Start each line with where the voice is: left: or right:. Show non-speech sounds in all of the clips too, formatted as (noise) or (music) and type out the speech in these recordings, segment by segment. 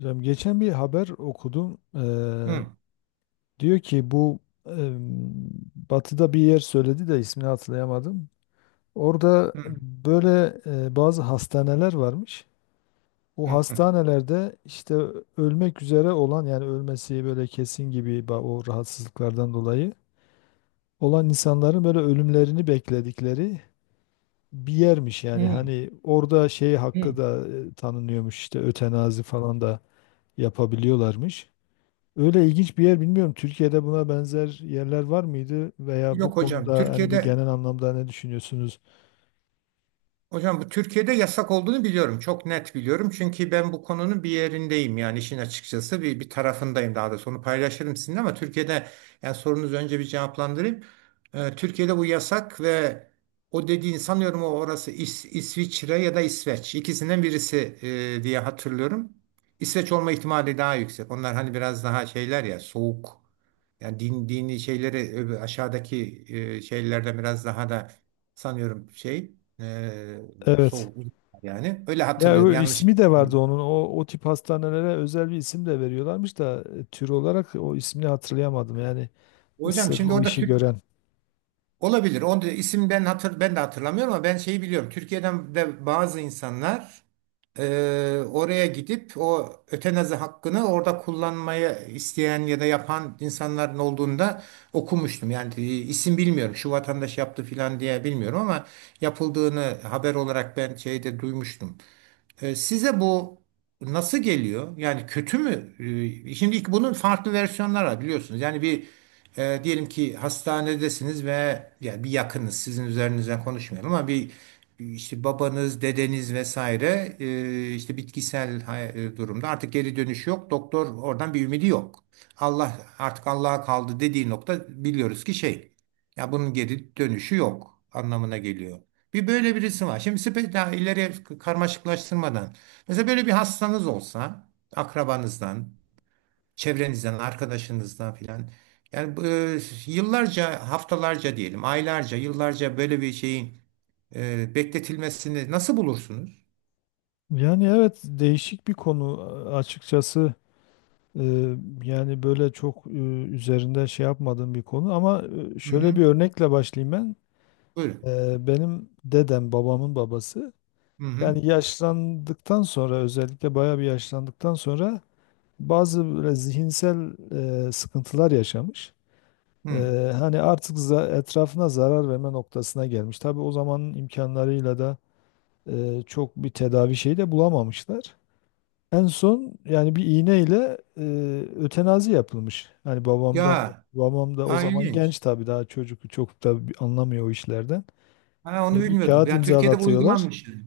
left: Hocam geçen bir haber okudum.
right: Hı,
left: Diyor ki bu eee, Batı'da bir yer söyledi de ismini hatırlayamadım. Orada
right: hı,
left: böyle bazı hastaneler varmış. O
right: hı,
left: hastanelerde işte ölmek üzere olan, yani ölmesi böyle kesin gibi o rahatsızlıklardan dolayı olan insanların böyle ölümlerini bekledikleri bir yermiş. Yani
right: hı,
left: hani orada şey
right: hı.
left: hakkı da tanınıyormuş, işte ötenazi falan da yapabiliyorlarmış. Öyle ilginç bir yer, bilmiyorum. Türkiye'de buna benzer yerler var mıydı, veya bu
right: Yok hocam.
left: konuda hani bu genel anlamda ne düşünüyorsunuz?
right: Hocam, bu Türkiye'de yasak olduğunu biliyorum. Çok net biliyorum. Çünkü ben bu konunun bir yerindeyim, yani işin açıkçası bir tarafındayım, daha doğrusu. Onu paylaşırım sizinle. Ama yani sorunuzu önce bir cevaplandırayım. Türkiye'de bu yasak ve o dediğin sanıyorum o, orası İsviçre ya da İsveç, ikisinden birisi diye hatırlıyorum. İsveç olma ihtimali daha yüksek. Onlar hani biraz daha şeyler, ya soğuk. Yani din, dini şeyleri aşağıdaki şeylerden biraz daha da sanıyorum şey. Ee,
left: Evet.
right: soğuk yani. Öyle
left: Ya o
right: hatırlıyorum. Yanlış.
left: ismi de vardı onun. O tip hastanelere özel bir isim de veriyorlarmış da tür olarak o ismini hatırlayamadım. Yani
right: Hocam
left: sırf
right: şimdi
left: o
right: orada
left: işi
right: Türk
left: gören.
right: olabilir. O da isim, ben de hatırlamıyorum, ama ben şeyi biliyorum. Türkiye'den de bazı insanlar oraya gidip o ötenazi hakkını orada kullanmayı isteyen ya da yapan insanların olduğunda okumuştum. Yani isim bilmiyorum. Şu vatandaş yaptı filan diye bilmiyorum, ama yapıldığını haber olarak ben şeyde duymuştum. Size bu nasıl geliyor? Yani kötü mü? Şimdi ilk bunun farklı versiyonları var, biliyorsunuz. Yani bir diyelim ki hastanedesiniz ve yani bir yakınız, sizin üzerinizden konuşmayalım, ama bir işte babanız, dedeniz vesaire işte bitkisel durumda artık geri dönüş yok. Doktor oradan bir ümidi yok. Allah artık, Allah'a kaldı dediği nokta biliyoruz ki şey. Ya bunun geri dönüşü yok anlamına geliyor. Bir böyle birisi var. Şimdi daha ileri karmaşıklaştırmadan, mesela böyle bir hastanız olsa akrabanızdan, çevrenizden, arkadaşınızdan filan. Yani bu, yıllarca, haftalarca diyelim, aylarca, yıllarca böyle bir şeyin bekletilmesini nasıl bulursunuz?
left: Yani evet, değişik bir konu açıkçası. Ee, Yani böyle çok üzerinde şey yapmadığım bir konu ama
right: Hı
left: şöyle
right: hı.
left: bir örnekle başlayayım ben.
right: Buyurun.
left: Benim dedem, babamın babası,
right: Hı hı.
left: yani yaşlandıktan sonra, özellikle bayağı bir yaşlandıktan sonra, bazı böyle zihinsel sıkıntılar yaşamış. E,
right: Hı.
left: Hani artık etrafına zarar verme noktasına gelmiş. Tabii o zamanın imkanlarıyla da çok bir tedavi şeyi de bulamamışlar. En son yani bir iğneyle ötenazi yapılmış. Hani babamdan da,
right: Ya,
left: babam da o
right: ha,
left: zaman
right: ilginç.
left: genç tabii, daha çocuk, çok da anlamıyor o işlerden.
right: Ha, onu
left: Bir
right: bilmiyordum.
left: kağıt
right: Yani Türkiye'de bu
left: imzalatıyorlar.
right: uygulanmış, yani.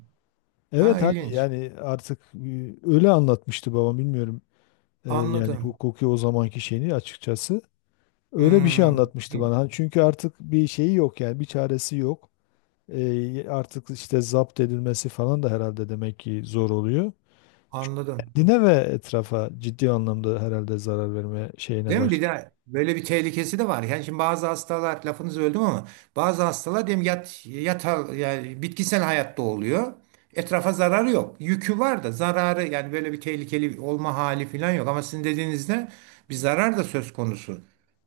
right: Ha,
left: Evet, hani
right: ilginç.
left: yani artık, öyle anlatmıştı babam, bilmiyorum yani
right: Anladım.
left: hukuki o zamanki şeyini açıkçası. Öyle bir şey
right: Hmm.
left: anlatmıştı bana. Hani çünkü artık bir şeyi yok, yani bir çaresi yok. Artık işte zapt edilmesi falan da herhalde demek ki zor oluyor. Çünkü
right: Anladım.
left: kendine ve etrafa ciddi anlamda herhalde zarar verme şeyine
right: Değil mi? Bir
left: başladı.
right: de böyle bir tehlikesi de var. Yani şimdi bazı hastalar lafınızı öldüm, ama bazı hastalar diyelim yat, yata, yani bitkisel hayatta oluyor. Etrafa zararı yok. Yükü var da zararı, yani böyle bir tehlikeli olma hali falan yok. Ama sizin dediğinizde bir zarar da söz konusu.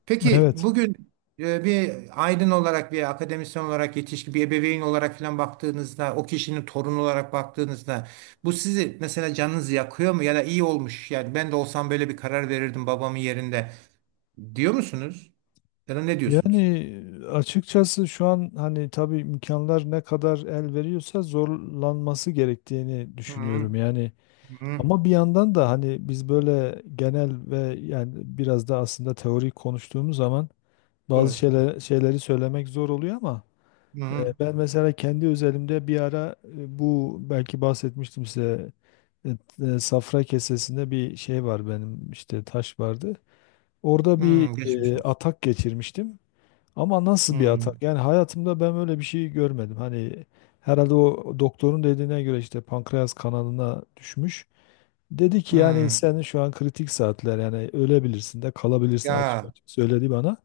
right: Peki
left: Evet.
right: bugün bir aydın olarak, bir akademisyen olarak, yetişkin bir ebeveyn olarak falan baktığınızda, o kişinin torunu olarak baktığınızda bu sizi mesela canınızı yakıyor mu? Ya da iyi olmuş, yani ben de olsam böyle bir karar verirdim babamın yerinde, diyor musunuz? Ya da ne diyorsunuz?
left: Yani açıkçası şu an hani tabii imkanlar ne kadar el veriyorsa zorlanması gerektiğini
right: Hı
left: düşünüyorum. Yani,
right: hı.
left: ama bir yandan da hani biz böyle genel ve yani biraz da aslında teorik konuştuğumuz zaman bazı
right: Doğru.
left: şeyler, şeyleri söylemek zor oluyor ama
right: Hı hı.
left: ben mesela kendi özelimde bir ara, bu belki bahsetmiştim size, e, safra kesesinde bir şey var benim, işte taş vardı. Orada bir
right: Hı, geçmiş olsun.
left: atak geçirmiştim. Ama nasıl
right: Hı
left: bir atak? Yani hayatımda ben öyle bir şey görmedim. Hani herhalde o doktorun dediğine göre işte pankreas kanalına düşmüş. Dedi ki yani
right: hı.
left: senin şu an kritik saatler, yani ölebilirsin de kalabilirsin, açık
right: Ya.
left: açık söyledi bana.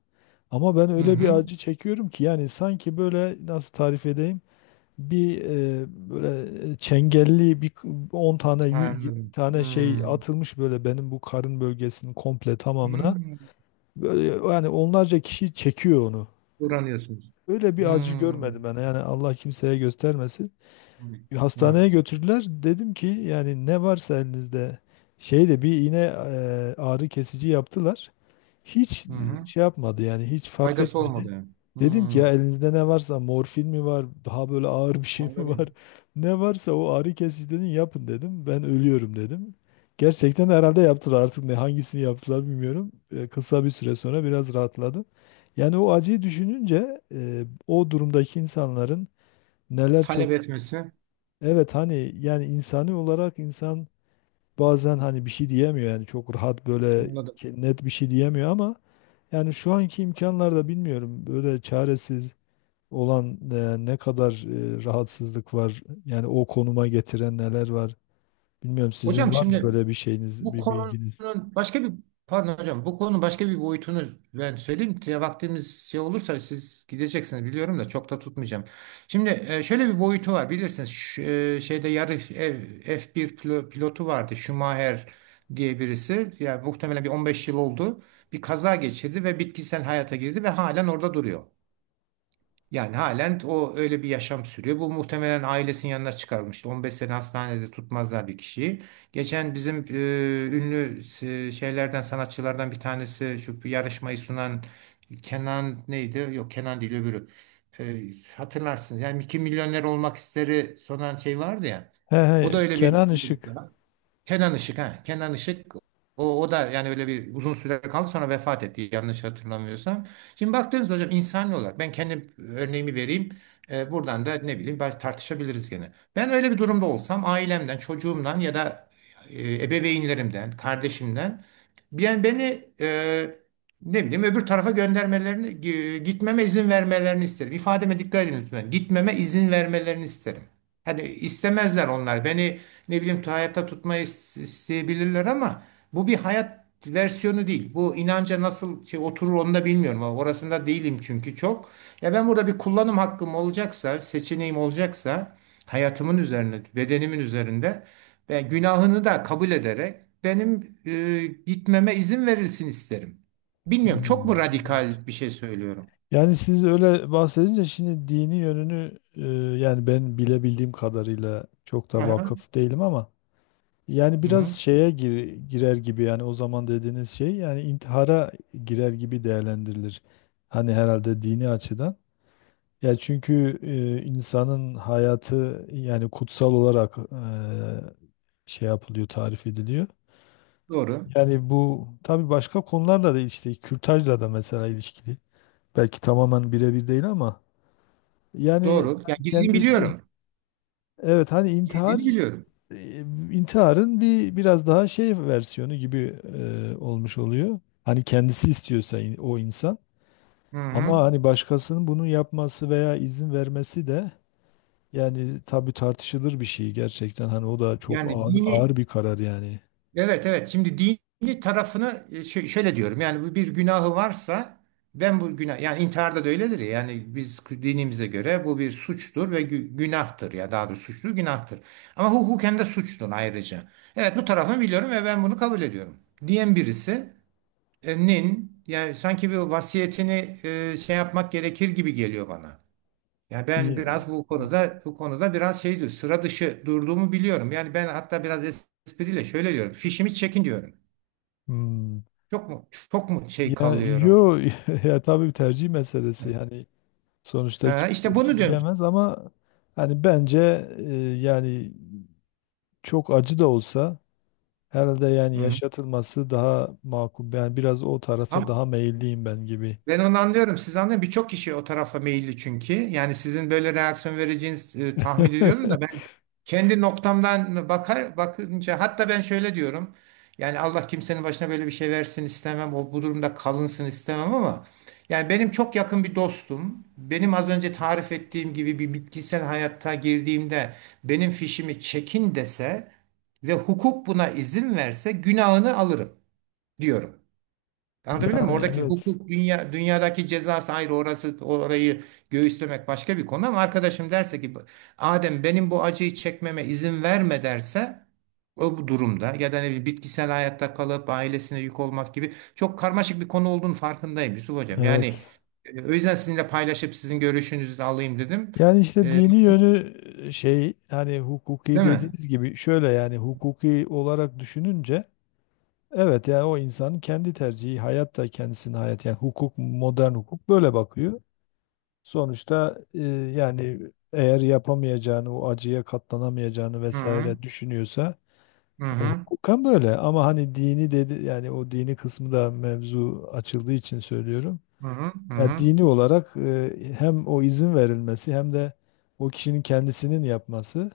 left: Ama ben
right: Hı
left: öyle bir
right: hı.
left: acı çekiyorum ki, yani sanki böyle, nasıl tarif edeyim, bir böyle çengelli bir 10 tane 20
right: Anladım.
left: tane şey
right: Hı
left: atılmış böyle benim bu karın bölgesinin komple
right: hı.
left: tamamına. Böyle, yani onlarca kişi çekiyor onu.
right: Uğranıyorsunuz.
left: Öyle bir
right: Hı
left: acı
right: hı.
left: görmedim ben, yani Allah kimseye göstermesin.
right: Evet.
left: Hastaneye götürdüler. Dedim ki yani ne varsa elinizde. Şeyle bir iğne, ağrı kesici yaptılar. Hiç
right: Hı hı.
left: şey yapmadı, yani hiç fark
right: Faydası
left: etmedi.
right: olmadı yani.
left: Dedim ki ya
right: Hı.
left: elinizde ne varsa, morfin mi var, daha böyle ağır bir şey mi
right: Anladım.
left: var, (laughs) ne varsa o ağrı kesiciden yapın dedim, ben ölüyorum dedim. Gerçekten herhalde yaptılar, artık ne hangisini yaptılar bilmiyorum. Kısa bir süre sonra biraz rahatladım. Yani o acıyı düşününce o durumdaki insanların neler
right: Talep
left: çektiğini...
right: etmesi.
left: Evet, hani yani insani olarak insan bazen hani bir şey diyemiyor, yani çok rahat böyle
right: Anladım.
left: net bir şey diyemiyor ama yani şu anki imkanlarda bilmiyorum, böyle çaresiz olan, ne kadar rahatsızlık var, yani o konuma getiren neler var bilmiyorum, sizin
right: Hocam
left: var mı
right: şimdi
left: böyle bir şeyiniz,
right: Bu
left: bir
right: konunun
left: bilginiz?
right: başka bir pardon hocam, bu konunun başka bir boyutunu ben söyleyeyim. Ya vaktimiz şey olursa siz gideceksiniz biliyorum, da çok da tutmayacağım. Şimdi şöyle bir boyutu var, bilirsiniz. Şu, şeyde yarı F1 pilotu vardı, Schumacher diye birisi. Yani muhtemelen bir 15 yıl oldu. Bir kaza geçirdi ve bitkisel hayata girdi ve halen orada duruyor. Yani halen o, öyle bir yaşam sürüyor. Bu muhtemelen ailesinin yanına çıkarmıştı. 15 sene hastanede tutmazlar bir kişiyi. Geçen bizim ünlü şeylerden, sanatçılardan bir tanesi, şu bir yarışmayı sunan, Kenan neydi? Yok, Kenan değil öbürü. E, Hatırlarsınız. Yani 2 milyoner olmak isteri sunan şey vardı ya.
left: He
right: O da
left: he,
right: öyle bir
left: Kenan Işık.
right: Kenan Işık, ha. Kenan Işık, o, o da yani öyle bir uzun süre kaldı, sonra vefat etti, yanlış hatırlamıyorsam. Şimdi baktığınız hocam, insani olarak ben kendi örneğimi vereyim. Buradan da ne bileyim, belki tartışabiliriz gene. Ben öyle bir durumda olsam ailemden, çocuğumdan ya da ebeveynlerimden, kardeşimden, yani beni ne bileyim öbür tarafa göndermelerini, gitmeme izin vermelerini isterim. İfademe dikkat edin lütfen. Gitmeme izin vermelerini isterim. Hani istemezler onlar. Beni ne bileyim hayatta tutmayı isteyebilirler, ama bu bir hayat versiyonu değil. Bu inanca nasıl şey oturur, onu da bilmiyorum. Orasında değilim çünkü çok. Ya ben burada bir kullanım hakkım olacaksa, seçeneğim olacaksa hayatımın üzerine, bedenimin üzerinde ve günahını da kabul ederek benim gitmeme izin verilsin isterim. Bilmiyorum, çok
left: Hmm,
right: mu
left: evet.
right: radikal bir şey söylüyorum?
left: Yani siz öyle bahsedince, şimdi dini yönünü, yani ben bilebildiğim kadarıyla çok da
right: Aha.
left: vakıf değilim ama yani
right: Hı
left: biraz
right: hı.
left: şeye girer gibi, yani o zaman dediğiniz şey yani intihara girer gibi değerlendirilir. Hani herhalde dini açıdan. Ya çünkü insanın hayatı yani kutsal olarak şey yapılıyor, tarif ediliyor.
right: Doğru.
left: Yani bu tabii başka konularla da, işte kürtajla da mesela ilişkili. Belki tamamen birebir değil ama
right: Doğru.
left: yani
right: Yani girdiğini
left: kendisi,
right: biliyorum.
left: evet, hani
right: Girdiğini
left: intihar,
right: biliyorum.
left: e, intiharın bir biraz daha şey versiyonu gibi olmuş oluyor. Hani kendisi istiyorsa, o insan.
right: Hı hı.
left: Ama hani başkasının bunu yapması veya izin vermesi de, yani tabii tartışılır bir şey gerçekten. Hani o da çok
right: Yani
left: ağır, ağır
right: dini
left: bir karar yani.
right: Evet, evet. Şimdi dini tarafını şöyle diyorum. Yani bu bir günahı varsa ben bu günah, yani intiharda da öyledir ya. Yani biz dinimize göre bu bir suçtur ve günahtır, ya daha doğrusu suçtur, günahtır. Ama hukuken de suçtur ayrıca. Evet, bu tarafını biliyorum ve ben bunu kabul ediyorum, diyen birisi nin yani sanki bir vasiyetini şey yapmak gerekir gibi geliyor bana. Yani ben
left: İyi.
right: biraz bu konuda biraz şey diyor, sıra dışı durduğumu biliyorum. Yani ben hatta biraz espriyle şöyle diyorum, fişimi çekin diyorum.
left: Hmm.
right: Çok mu şey
left: Ya
right: kalıyorum?
left: yo, (laughs) ya tabii bir tercih meselesi. Yani sonuçta
right: Ha, işte
left: kimse bir
right: bunu
left: şey
right: diyorum.
left: diyemez ama hani bence e, yani çok acı da olsa herhalde yani
right: Hı.
left: yaşatılması daha makul. Yani biraz o tarafa
right: Ama,
left: daha meyilliyim ben gibi.
right: ben onu anlıyorum. Siz anlayın, birçok kişi o tarafa meyilli çünkü. Yani sizin böyle reaksiyon vereceğiniz tahmin ediyorum da, ben
left: (laughs)
right: kendi noktamdan bakar bakınca hatta ben şöyle diyorum. Yani Allah kimsenin başına böyle bir şey versin istemem. O, bu durumda kalınsın istemem, ama yani benim çok yakın bir dostum, benim az önce tarif ettiğim gibi bir bitkisel hayatta girdiğimde benim fişimi çekin dese ve hukuk buna izin verse, günahını alırım diyorum. Anlatabiliyor muyum?
left: Yani
right: Oradaki
left: evet.
right: hukuk, dünyadaki cezası ayrı, orası, orayı göğüslemek başka bir konu. Ama arkadaşım derse ki Adem, benim bu acıyı çekmeme izin verme derse, o, bu durumda ya da ne bileyim, bitkisel hayatta kalıp ailesine yük olmak gibi, çok karmaşık bir konu olduğunu farkındayım Yusuf Hocam. Yani
left: Evet.
right: o yüzden sizinle paylaşıp sizin görüşünüzü de alayım dedim.
left: Yani işte
right: E,
left: dini yönü şey, hani hukuki
right: Değil mi?
left: dediğiniz gibi, şöyle yani hukuki olarak düşününce, evet yani o insanın kendi tercihi, hayat da kendisinin, hayat, yani hukuk, modern hukuk böyle bakıyor. Sonuçta yani eğer yapamayacağını, o acıya katlanamayacağını
right: Hı hı,
left: vesaire düşünüyorsa...
right: hı,
left: Yani
right: hı,
left: hukuken böyle, ama hani dini dedi, yani o dini kısmı da mevzu açıldığı için söylüyorum.
right: hı, hı, hı.
left: Yani
right: Hı.
left: dini olarak hem o izin verilmesi, hem de o kişinin kendisinin yapması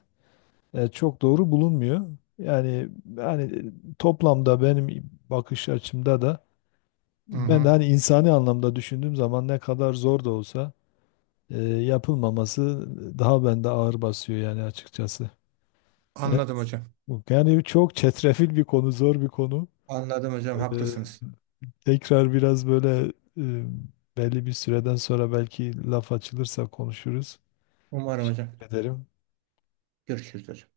left: çok doğru bulunmuyor. Yani yani toplamda benim bakış açımda da,
right: Hı
left: ben de
right: hı.
left: hani insani anlamda düşündüğüm zaman, ne kadar zor da olsa yapılmaması daha bende ağır basıyor yani, açıkçası. (laughs)
right: Anladım
left: Evet,
right: hocam.
left: yani çok çetrefil bir konu, zor bir konu.
right: Anladım
left: E,
right: hocam, haklısınız.
left: Tekrar biraz böyle e, belli bir süreden sonra belki laf açılırsa konuşuruz.
right: Umarım hocam.
left: Teşekkür ederim.
right: Görüşürüz hocam.